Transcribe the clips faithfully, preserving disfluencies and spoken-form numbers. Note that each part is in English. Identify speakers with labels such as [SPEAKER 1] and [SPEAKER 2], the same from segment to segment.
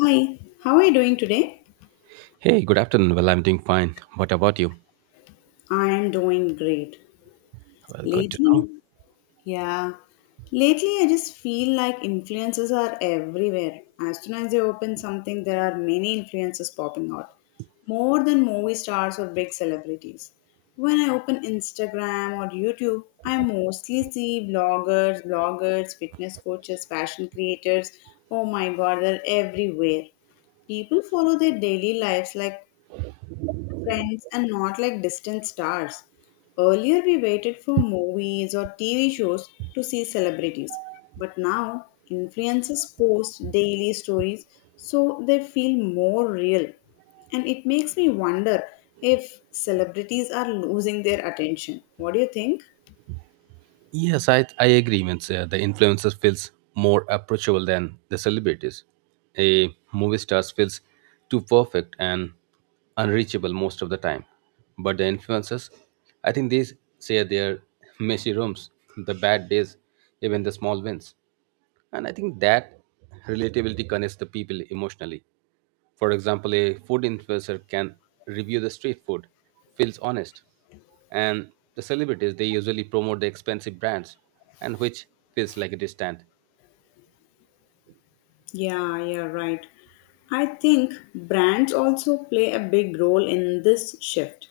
[SPEAKER 1] Hi, how are you doing today?
[SPEAKER 2] Hey, good afternoon. Well, I'm doing fine. What about you?
[SPEAKER 1] I am doing great.
[SPEAKER 2] Well, good to know.
[SPEAKER 1] Lately, yeah, lately I just feel like influences are everywhere. As soon as they open something, there are many influences popping out, more than movie stars or big celebrities. When I open Instagram or YouTube, I mostly see bloggers, bloggers, fitness coaches, fashion creators. Oh my god, they're everywhere, people follow their daily lives like friends and not like distant stars. Earlier, we waited for movies or T V shows to see celebrities, but now influencers post daily stories so they feel more real. And it makes me wonder if celebrities are losing their attention. What do you think?
[SPEAKER 2] Yes, I, I agree. Means, uh, the influencers feels more approachable than the celebrities. A movie star feels too perfect and unreachable most of the time. But the influencers, I think they share their messy rooms, the bad days, even the small wins. And I think that relatability connects the people emotionally. For example, a food influencer can review the street food, feels honest, and the celebrities they usually promote the expensive brands and which feels like it is stand.
[SPEAKER 1] Yeah, yeah, right. I think brands also play a big role in this shift.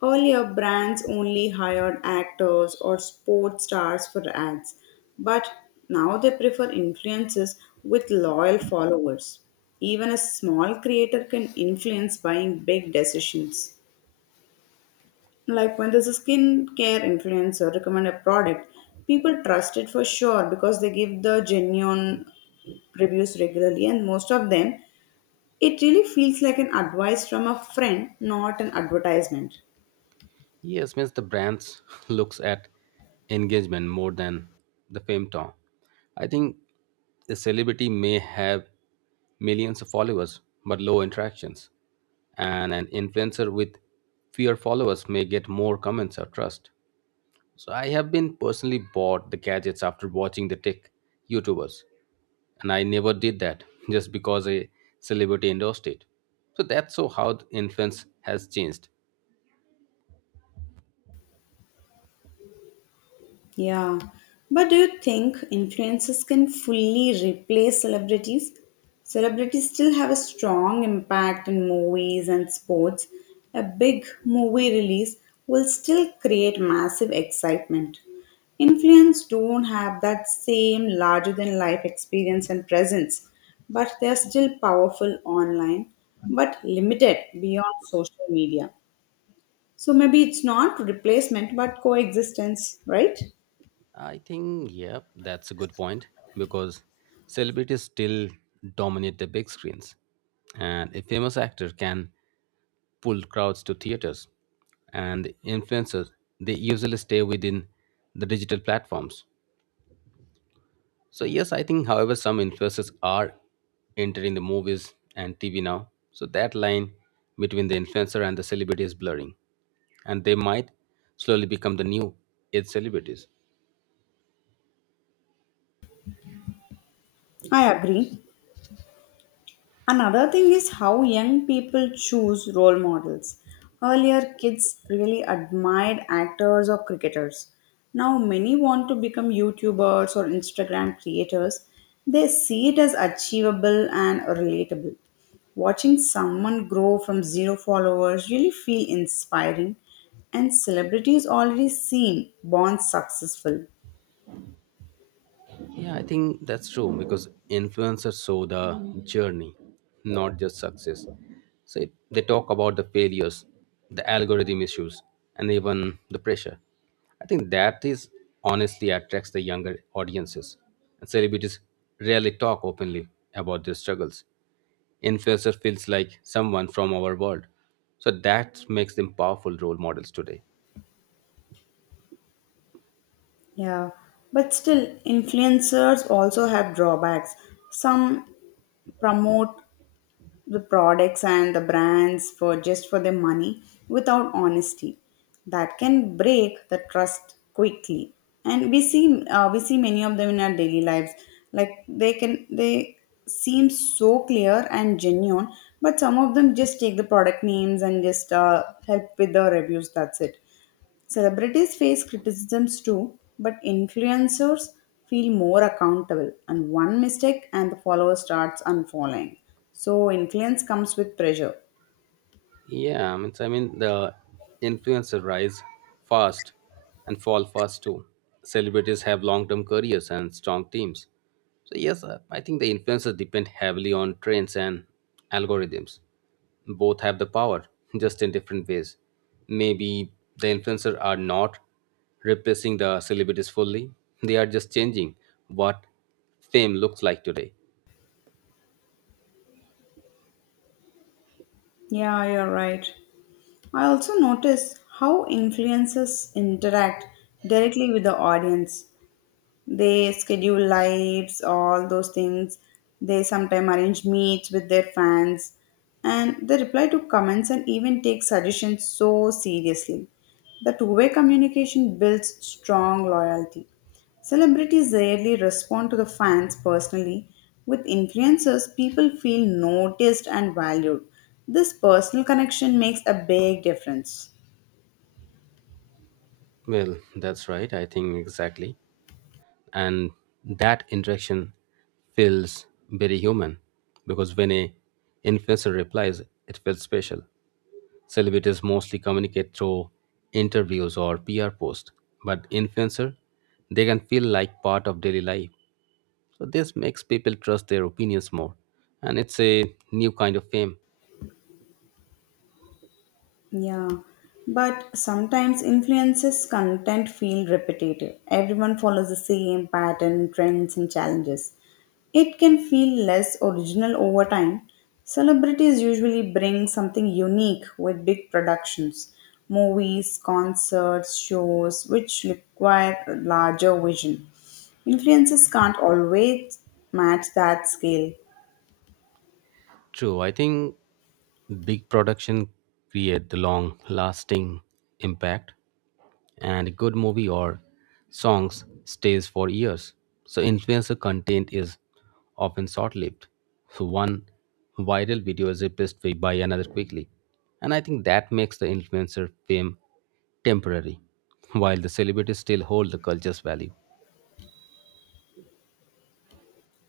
[SPEAKER 1] Earlier, brands only hired actors or sports stars for ads, but now they prefer influencers with loyal followers. Even a small creator can influence buying big decisions. Like when there's a skincare influencer recommend a product, people trust it for sure because they give the genuine reviews regularly, and most of them it really feels like an advice from a friend, not an advertisement.
[SPEAKER 2] Yes, means the brands looks at engagement more than the fame tone. I think a celebrity may have millions of followers but low interactions, and an influencer with fewer followers may get more comments or trust. So I have been personally bought the gadgets after watching the tech YouTubers, and I never did that just because a celebrity endorsed it. So that's so how the influence has changed.
[SPEAKER 1] Yeah. But do you think influencers can fully replace celebrities? Celebrities still have a strong impact in movies and sports. A big movie release will still create massive excitement. Influencers don't have that same larger than life experience and presence, but they're still powerful online, but limited beyond social media. So maybe it's not replacement but coexistence, right?
[SPEAKER 2] I think, yeah, that's a good point because celebrities still dominate the big screens, and a famous actor can pull crowds to theaters, and influencers they usually stay within the digital platforms. So yes, I think, however, some influencers are entering the movies and T V now, so that line between the influencer and the celebrity is blurring, and they might slowly become the new age celebrities.
[SPEAKER 1] I agree. Another thing is how young people choose role models. Earlier, kids really admired actors or cricketers. Now, many want to become YouTubers or Instagram creators. They see it as achievable and relatable. Watching someone grow from zero followers really feel inspiring, and celebrities already seem born successful.
[SPEAKER 2] Yeah, I think that's true because influencers show the journey, not just success. So if they talk about the failures, the algorithm issues, and even the pressure. I think that is honestly attracts the younger audiences. And celebrities rarely talk openly about their struggles. Influencer feels like someone from our world. So that makes them powerful role models today.
[SPEAKER 1] Yeah, but still, influencers also have drawbacks. Some promote the products and the brands for just for their money without honesty. That can break the trust quickly, and we see uh, we see many of them in our daily lives. Like they can they seem so clear and genuine, but some of them just take the product names and just uh, help with the reviews. That's it. Celebrities face criticisms too, but influencers feel more accountable, and one mistake and the follower starts unfollowing. So, influence comes with pressure.
[SPEAKER 2] Yeah, I mean, so, I mean the influencer rise fast and fall fast too. Celebrities have long-term careers and strong teams. So yes, uh, I think the influencers depend heavily on trends and algorithms. Both have the power, just in different ways. Maybe the influencers are not replacing the celebrities fully. They are just changing what fame looks like today.
[SPEAKER 1] Yeah, you're right. I also notice how influencers interact directly with the audience. They schedule lives, all those things. They sometimes arrange meets with their fans and they reply to comments and even take suggestions so seriously. The two way communication builds strong loyalty. Celebrities rarely respond to the fans personally. With influencers, people feel noticed and valued. This personal connection makes a big difference.
[SPEAKER 2] Well, that's right. I think exactly. And that interaction feels very human because when a influencer replies it feels special. Celebrities mostly communicate through interviews or PR posts, but influencer they can feel like part of daily life, so this makes people trust their opinions more, and it's a new kind of fame.
[SPEAKER 1] Yeah, but sometimes influences content feel repetitive. Everyone follows the same pattern, trends, and challenges. It can feel less original over time. Celebrities usually bring something unique with big productions, movies, concerts, shows, which require a larger vision. Influences can't always match that scale.
[SPEAKER 2] True, I think big production create the long lasting impact, and a good movie or songs stays for years. So influencer content is often short-lived. So one viral video is replaced by by another quickly. And I think that makes the influencer fame temporary, while the celebrities still hold the culture's value.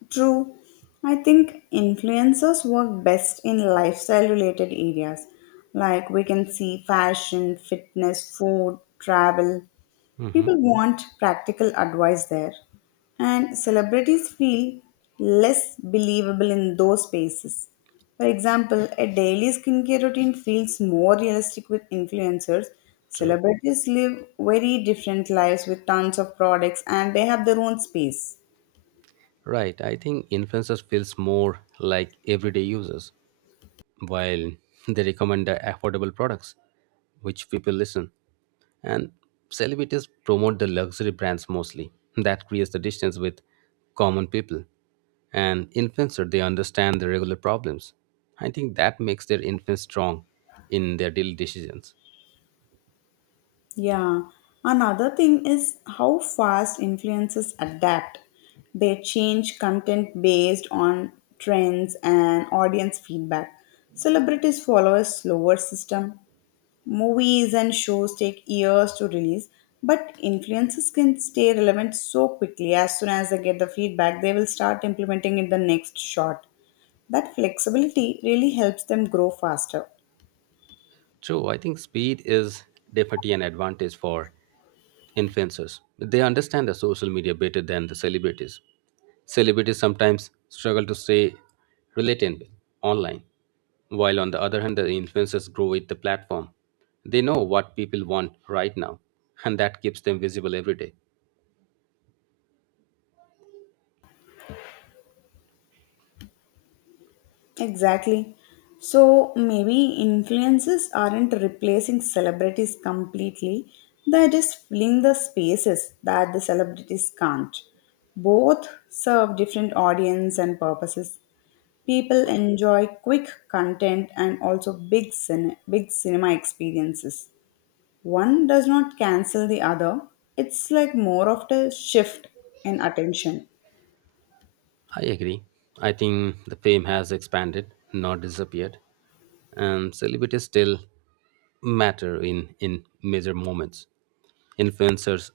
[SPEAKER 1] True. I think influencers work best in lifestyle related areas. Like we can see fashion, fitness, food, travel.
[SPEAKER 2] Hmm.
[SPEAKER 1] People want practical advice there. And celebrities feel less believable in those spaces. For example, a daily skincare routine feels more realistic with influencers.
[SPEAKER 2] True.
[SPEAKER 1] Celebrities live very different lives with tons of products and they have their own space.
[SPEAKER 2] Right. I think influencers feels more like everyday users, while they recommend the affordable products which people listen, and celebrities promote the luxury brands mostly, that creates the distance with common people, and influencer they understand the regular problems. I think that makes their influence strong in their daily decisions.
[SPEAKER 1] Yeah, another thing is how fast influencers adapt. They change content based on trends and audience feedback. Celebrities follow a slower system. Movies and shows take years to release, but influencers can stay relevant so quickly. As soon as they get the feedback, they will start implementing in the next shot. That flexibility really helps them grow faster.
[SPEAKER 2] True, I think speed is definitely an advantage for influencers. They understand the social media better than the celebrities. Celebrities sometimes struggle to stay relevant online, while on the other hand, the influencers grow with the platform. They know what people want right now, and that keeps them visible every day.
[SPEAKER 1] Exactly. So maybe influencers aren't replacing celebrities completely, they're just filling the spaces that the celebrities can't. Both serve different audience and purposes. People enjoy quick content and also big cine- big cinema experiences. One does not cancel the other. It's like more of the shift in attention.
[SPEAKER 2] I agree. I think the fame has expanded, not disappeared, and celebrities still matter in, in major moments. Influencers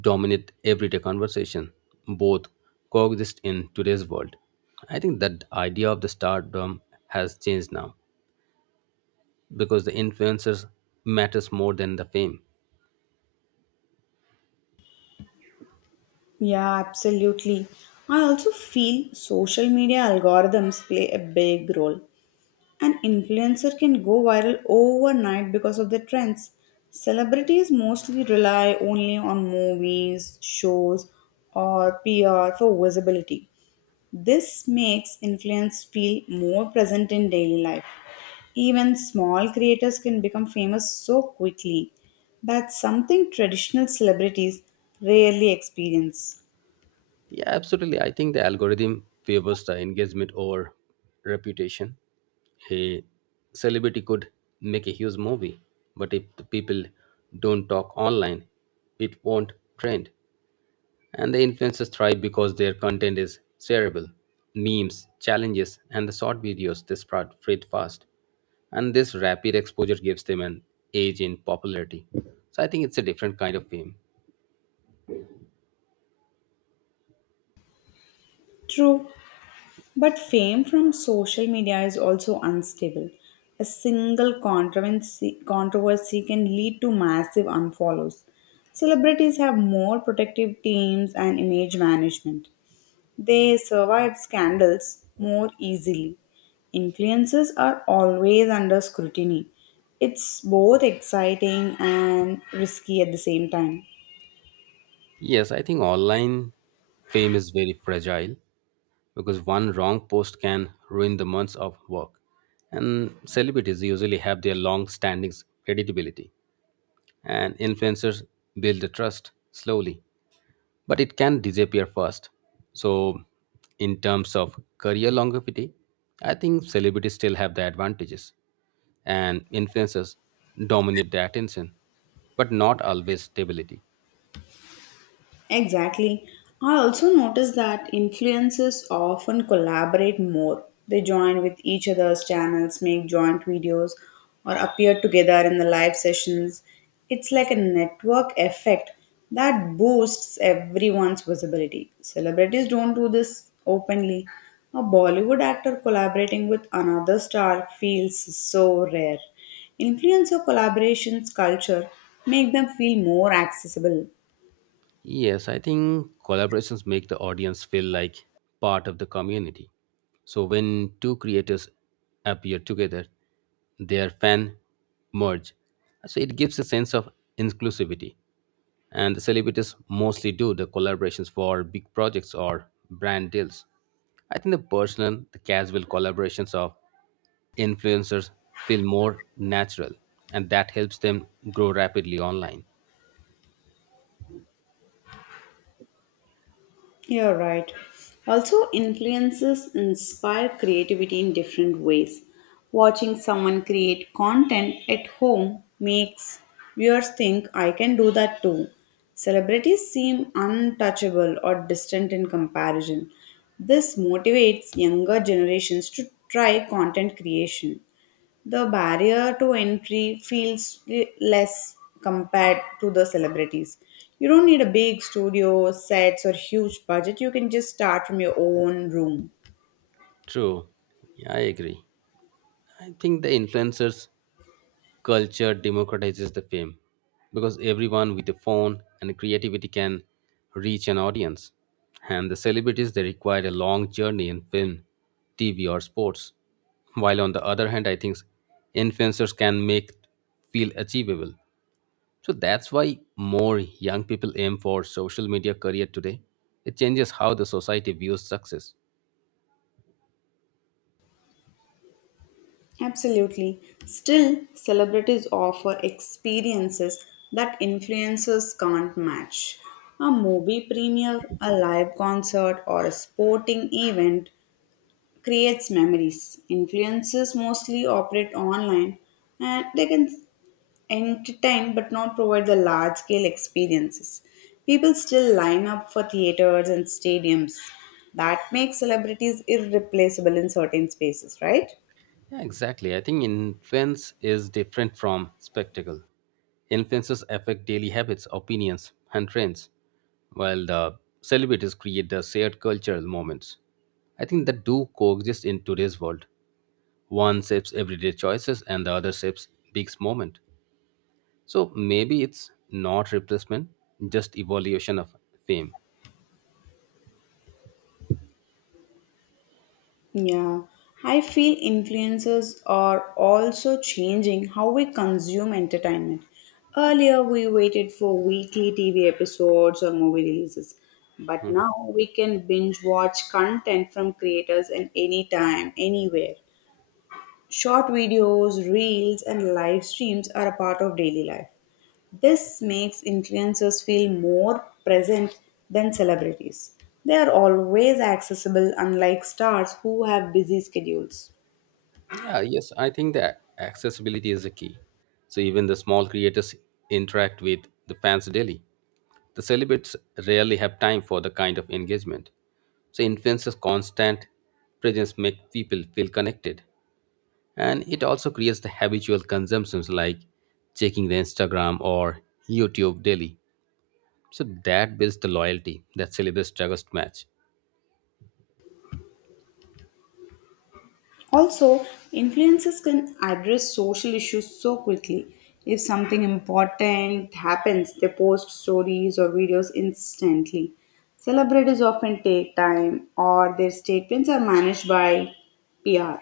[SPEAKER 2] dominate everyday conversation, both coexist in today's world. I think that idea of the stardom has changed now because the influencers matters more than the fame.
[SPEAKER 1] Yeah, absolutely. I also feel social media algorithms play a big role. An influencer can go viral overnight because of their trends. Celebrities mostly rely only on movies, shows, or P R for visibility. This makes influence feel more present in daily life. Even small creators can become famous so quickly. That's something traditional celebrities rarely experience.
[SPEAKER 2] Yeah, absolutely. I think the algorithm favors the engagement over reputation. A celebrity could make a huge movie, but if the people don't talk online, it won't trend. And the influencers thrive because their content is shareable. Memes, challenges, and the short videos they spread spread fast. And this rapid exposure gives them an edge in popularity. So I think it's a different kind of fame.
[SPEAKER 1] True, but fame from social media is also unstable. A single controversy, controversy can lead to massive unfollows. Celebrities have more protective teams and image management. They survive scandals more easily. Influencers are always under scrutiny. It's both exciting and risky at the same time.
[SPEAKER 2] Yes, I think online fame is very fragile because one wrong post can ruin the months of work. And celebrities usually have their long standing credibility, and influencers build the trust slowly, but it can disappear fast. So, in terms of career longevity, I think celebrities still have the advantages, and influencers dominate the attention, but not always stability.
[SPEAKER 1] Exactly. I also noticed that influencers often collaborate more. They join with each other's channels, make joint videos, or appear together in the live sessions. It's like a network effect that boosts everyone's visibility. Celebrities don't do this openly. A Bollywood actor collaborating with another star feels so rare. Influencer collaborations culture make them feel more accessible.
[SPEAKER 2] Yes, I think collaborations make the audience feel like part of the community. So when two creators appear together, their fan merge. So it gives a sense of inclusivity. And the celebrities mostly do the collaborations for big projects or brand deals. I think the personal, the casual collaborations of influencers feel more natural, and that helps them grow rapidly online.
[SPEAKER 1] You're right. Also, influences inspire creativity in different ways. Watching someone create content at home makes viewers think, I can do that too. Celebrities seem untouchable or distant in comparison. This motivates younger generations to try content creation. The barrier to entry feels re- less compared to the celebrities. You don't need a big studio, sets, or huge budget. You can just start from your own room.
[SPEAKER 2] True. Yeah, I agree. I think the influencers culture democratizes the fame because everyone with a phone and creativity can reach an audience. And the celebrities they require a long journey in film, T V or sports. While on the other hand, I think influencers can make feel achievable. So that's why more young people aim for social media career today. It changes how the society views success.
[SPEAKER 1] Absolutely. Still, celebrities offer experiences that influencers can't match. A movie premiere, a live concert, or a sporting event creates memories. Influencers mostly operate online and they can entertain but not provide the large scale experiences. People still line up for theaters and stadiums. That makes celebrities irreplaceable in certain spaces, right?
[SPEAKER 2] Yeah, exactly. I think influence is different from spectacle. Influences affect daily habits, opinions, and trends, while the celebrities create the shared cultural moments. I think that do coexist in today's world. One shapes everyday choices and the other shapes big moment. So maybe it's not replacement, just evolution of fame.
[SPEAKER 1] Yeah, I feel influencers are also changing how we consume entertainment. Earlier, we waited for weekly T V episodes or movie releases, but now we can binge watch content from creators at any time, anywhere. Short videos, reels, and live streams are a part of daily life. This makes influencers feel more present than celebrities. They are always accessible, unlike stars who have busy schedules.
[SPEAKER 2] Yeah, yes, I think that accessibility is a key. So even the small creators interact with the fans daily. The celebrities rarely have time for the kind of engagement. So influencers' constant presence make people feel connected, and it also creates the habitual consumptions like checking the Instagram or YouTube daily. So that builds the loyalty that celebrities struggles to match.
[SPEAKER 1] Also, influencers can address social issues so quickly. If something important happens, they post stories or videos instantly. Celebrities often take time, or their statements are managed by P R.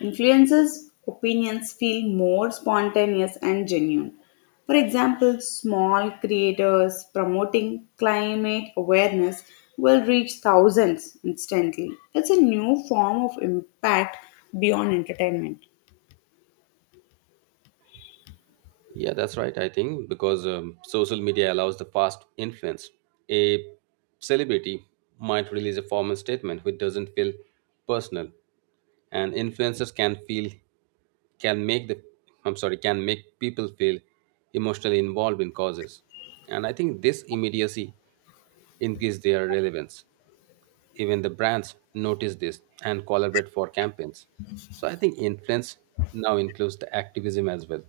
[SPEAKER 1] Influencers' opinions feel more spontaneous and genuine. For example, small creators promoting climate awareness will reach thousands instantly. It's a new form of impact beyond entertainment.
[SPEAKER 2] Yeah, that's right. I think because um, social media allows the fast influence, a celebrity might release a formal statement which doesn't feel personal, and influencers can feel can make the, I'm sorry, can make people feel emotionally involved in causes, and I think this immediacy increase their relevance. Even the brands notice this and collaborate for campaigns. So I think influence now includes the activism as well.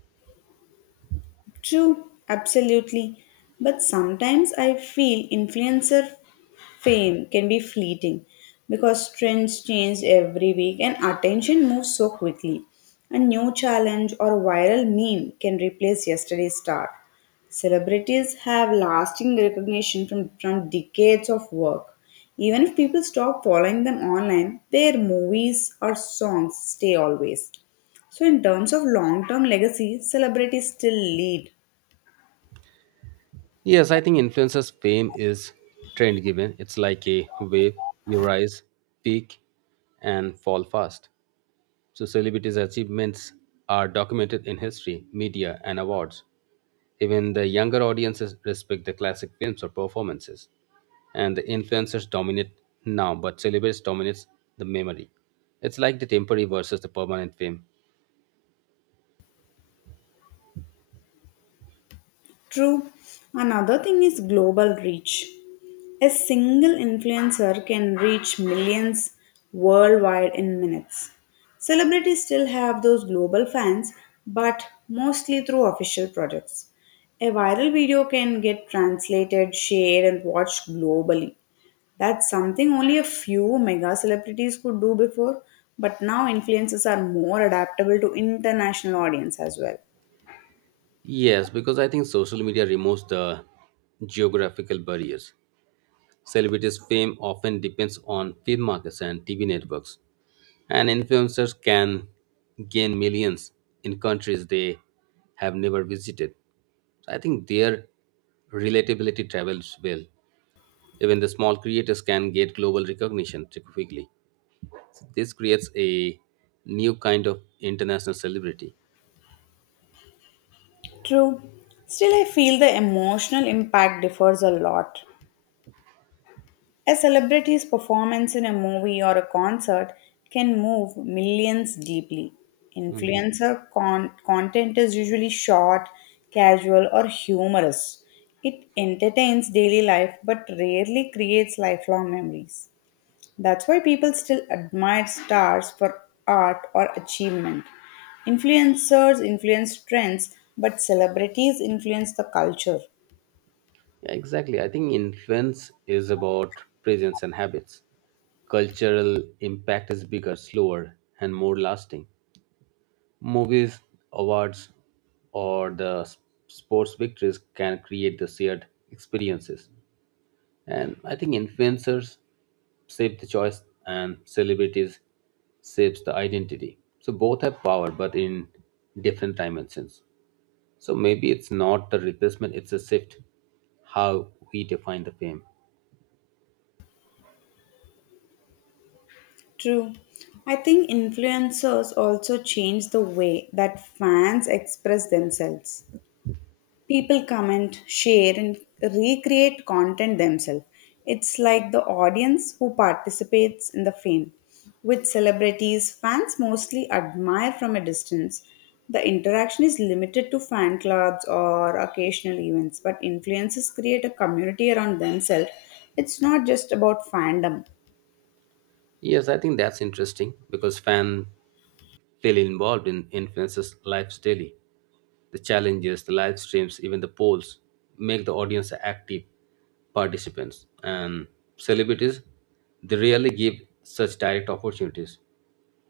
[SPEAKER 1] True, absolutely. But sometimes I feel influencer fame can be fleeting because trends change every week and attention moves so quickly. A new challenge or viral meme can replace yesterday's star. Celebrities have lasting recognition from, from decades of work. Even if people stop following them online, their movies or songs stay always. So, in terms of long term legacy, celebrities still lead.
[SPEAKER 2] Yes, I think influencers' fame is trend given. It's like a wave, you rise, peak, and fall fast. So, celebrities' achievements are documented in history, media, and awards. Even the younger audiences respect the classic films or performances. And the influencers dominate now, but celebrities dominates the memory. It's like the temporary versus the permanent fame.
[SPEAKER 1] True. Another thing is global reach. A single influencer can reach millions worldwide in minutes. Celebrities still have those global fans, but mostly through official projects. A viral video can get translated, shared, and watched globally. That's something only a few mega celebrities could do before, but now influencers are more adaptable to international audience as well.
[SPEAKER 2] Yes, because I think social media removes the geographical barriers. Celebrities' fame often depends on film markets and T V networks, and influencers can gain millions in countries they have never visited. I think their relatability travels well. Even the small creators can get global recognition quickly. This creates a new kind of international celebrity.
[SPEAKER 1] True. Still, I feel the emotional impact differs a lot. A celebrity's performance in a movie or a concert can move millions deeply. Influencer con- content is usually short, casual, or humorous. It entertains daily life but rarely creates lifelong memories. That's why people still admire stars for art or achievement. Influencers influence trends, but celebrities influence the culture.
[SPEAKER 2] Yeah, exactly. I think influence is about presence and habits. Cultural impact is bigger, slower, and more lasting. Movies, awards, or the s- sports victories can create the shared experiences. And I think influencers shape the choice and celebrities shapes the identity. So both have power, but in different dimensions. So maybe it's not the replacement, it's a shift how we define the fame.
[SPEAKER 1] True. I think influencers also change the way that fans express themselves. People comment, share, and recreate content themselves. It's like the audience who participates in the fame. With celebrities, fans mostly admire from a distance. The interaction is limited to fan clubs or occasional events, but influencers create a community around themselves. It's not just about fandom.
[SPEAKER 2] Yes, I think that's interesting because fans feel involved in influencers' lives daily. The challenges, the live streams, even the polls make the audience active participants. And celebrities, they rarely give such direct opportunities.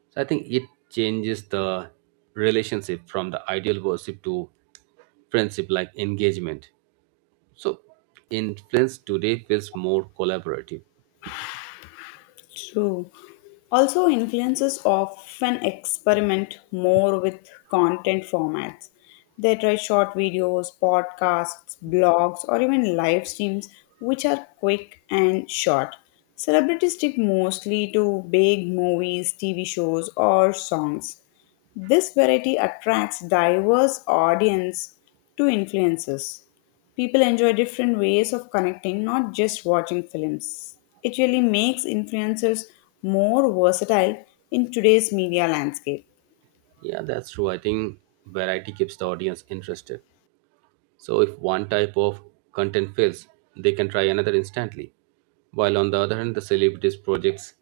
[SPEAKER 2] So I think it changes the relationship from the ideal worship to friendship like engagement. So influence today feels more collaborative.
[SPEAKER 1] True. Also, influencers often experiment more with content formats. They try short videos, podcasts, blogs, or even live streams, which are quick and short. Celebrities stick mostly to big movies, T V shows, or songs. This variety attracts diverse audience to influencers. People enjoy different ways of connecting, not just watching films. It really makes influencers more versatile in today's media landscape.
[SPEAKER 2] Yeah, that's true. I think variety keeps the audience interested. So if one type of content fails, they can try another instantly. While on the other hand, the celebrities' projects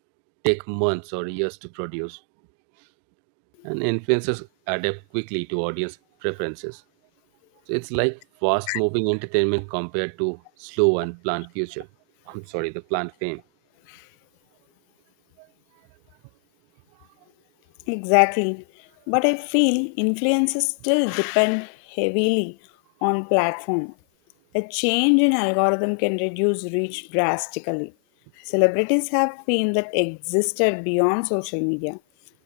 [SPEAKER 2] take months or years to produce, and influencers adapt quickly to audience preferences. So it's like fast-moving entertainment compared to slow and planned future. I'm sorry, the planned fame.
[SPEAKER 1] Exactly. But I feel influences still depend heavily on platform. A change in algorithm can reduce reach drastically. Celebrities have fame that existed beyond social media.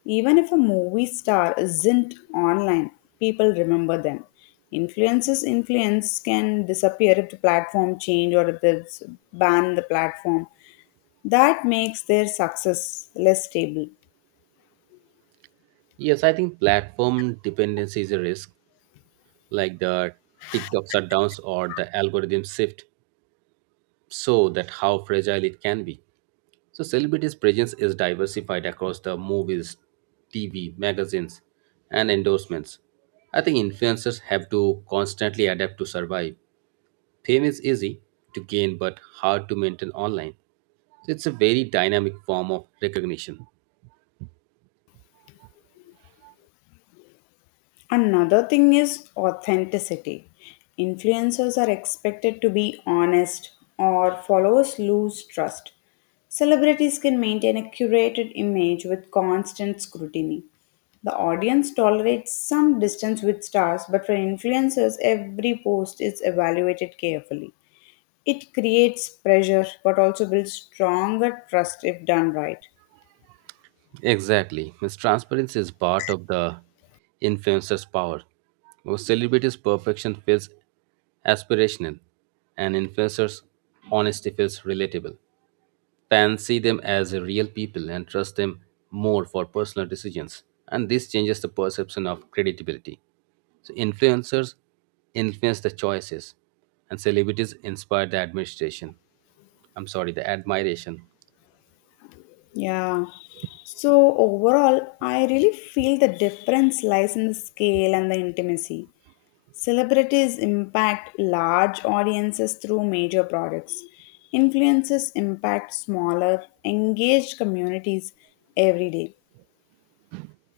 [SPEAKER 1] Even if a movie star isn't online, people remember them. Influences influence can disappear if the platform change or if there's ban the platform. That makes their success less stable.
[SPEAKER 2] Yes, I think platform dependency is a risk, like the TikTok shutdowns or the algorithm shift, so that how fragile it can be. So celebrities' presence is diversified across the movies, T V, magazines, and endorsements. I think influencers have to constantly adapt to survive. Fame is easy to gain but hard to maintain online. So it's a very dynamic form of recognition.
[SPEAKER 1] Another thing is authenticity. Influencers are expected to be honest, or followers lose trust. Celebrities can maintain a curated image with constant scrutiny. The audience tolerates some distance with stars, but for influencers, every post is evaluated carefully. It creates pressure but also builds stronger trust if done right.
[SPEAKER 2] Exactly. Miss Transparency is part of the influencer's power. A celebrity's perfection feels aspirational, and influencer's honesty feels relatable. Fans them as real people and trust them more for personal decisions, and this changes the perception of credibility. So influencers influence the choices, and celebrities inspire the administration. I'm sorry, the admiration.
[SPEAKER 1] Yeah. So overall, I really feel the difference lies in the scale and the intimacy. Celebrities impact large audiences through major products. Influencers impact smaller, engaged communities every day.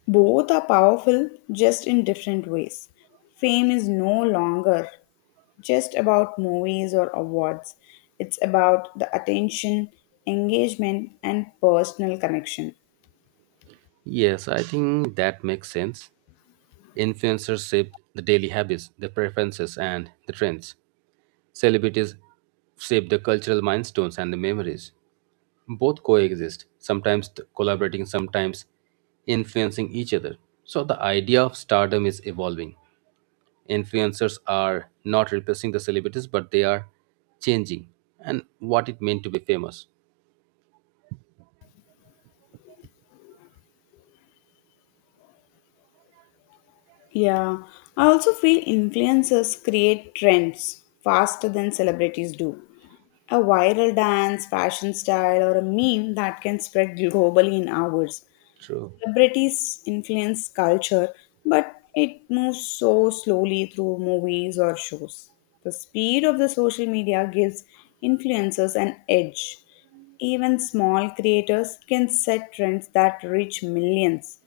[SPEAKER 1] Both are powerful, just in different ways. Fame is no longer just about movies or awards. It's about the attention, engagement, and personal connection.
[SPEAKER 2] Yes, I think that makes sense. Influencers shape the daily habits, the preferences, and the trends. Celebrities shape the cultural milestones and the memories. Both coexist, sometimes t- collaborating, sometimes influencing each other. So the idea of stardom is evolving. Influencers are not replacing the celebrities, but they are changing and what it meant to be famous.
[SPEAKER 1] Yeah, I also feel influencers create trends faster than celebrities do. A viral dance, fashion style, or a meme that can spread globally in hours.
[SPEAKER 2] True.
[SPEAKER 1] Celebrities influence culture, but it moves so slowly through movies or shows. The speed of the social media gives influencers an edge. Even small creators can set trends that reach millions.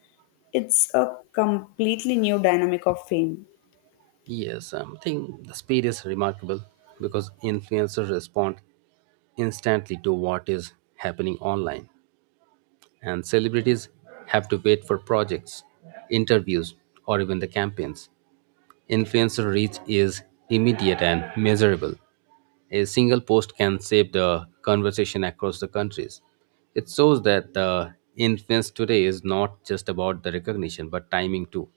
[SPEAKER 1] It's a completely new dynamic of fame.
[SPEAKER 2] Yes, um, I think the speed is remarkable because influencers respond instantly to what is happening online, and celebrities have to wait for projects, interviews, or even the campaigns. Influencer reach is immediate and measurable. A single post can shape the conversation across the countries. It shows that the influence today is not just about the recognition but timing too.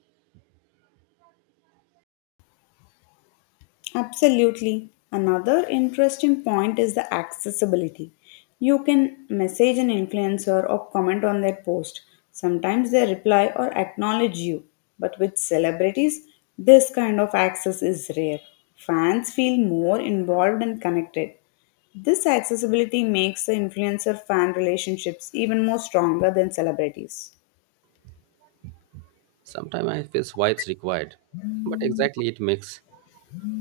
[SPEAKER 1] Absolutely. Another interesting point is the accessibility. You can message an influencer or comment on their post. Sometimes they reply or acknowledge you. But with celebrities, this kind of access is rare. Fans feel more involved and connected. This accessibility makes the influencer fan relationships even more stronger than celebrities.
[SPEAKER 2] Sometimes I feel why it's required, but exactly it makes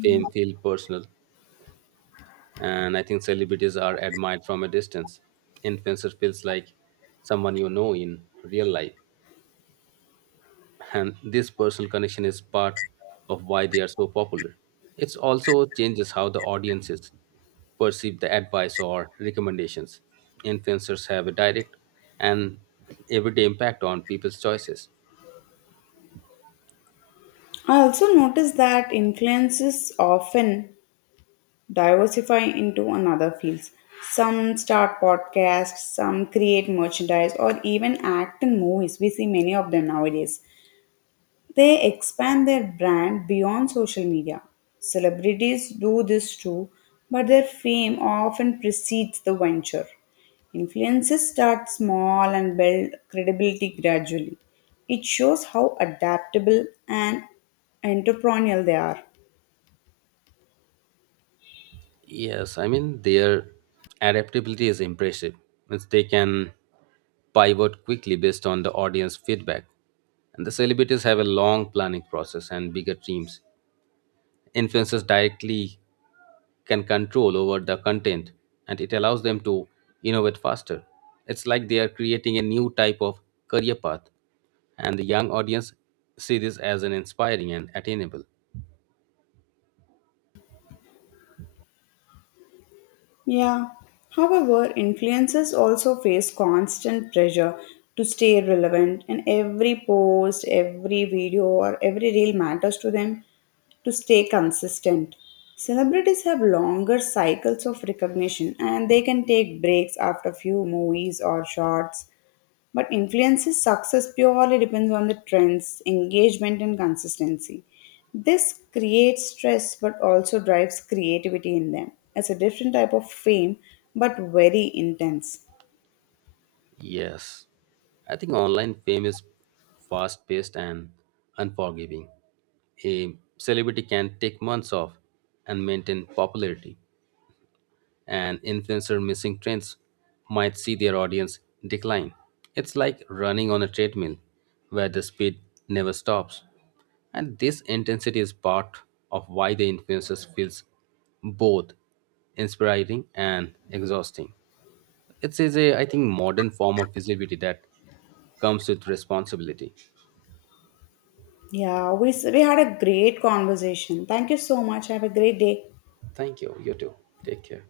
[SPEAKER 2] fame feel personal. And I think celebrities are admired from a distance. Influencer feels like someone you know in real life, and this personal connection is part of why they are so popular. It also changes how the audiences perceive the advice or recommendations. Influencers have a direct and everyday impact on people's choices.
[SPEAKER 1] I also noticed that influencers often diversify into another fields. Some start podcasts, some create merchandise, or even act in movies. We see many of them nowadays. They expand their brand beyond social media. Celebrities do this too, but their fame often precedes the venture. Influences start small and build credibility gradually. It shows how adaptable and entrepreneurial they are.
[SPEAKER 2] Yes, I mean their adaptability is impressive. Means they can pivot quickly based on the audience feedback. And the celebrities have a long planning process and bigger teams. Influencers directly can control over the content, and it allows them to innovate faster. It's like they are creating a new type of career path, and the young audience see this as an inspiring and attainable.
[SPEAKER 1] Yeah. However, influencers also face constant pressure to stay relevant, and every post, every video, or every reel matters to them to stay consistent. Celebrities have longer cycles of recognition and they can take breaks after few movies or shots but influence's success purely depends on the trends, engagement, and consistency. This creates stress but also drives creativity in them. It's a different type of fame but very intense.
[SPEAKER 2] Yes, I think online fame is fast paced and unforgiving. A celebrity can take months off and maintain popularity, and influencer missing trends might see their audience decline. It's like running on a treadmill where the speed never stops. And this intensity is part of why the influencers feels both inspiring and exhausting. It is a, I think, modern form of visibility that comes with responsibility.
[SPEAKER 1] Yeah, we, we had a great conversation. Thank you so much. Have a great day.
[SPEAKER 2] Thank you. You too. Take care.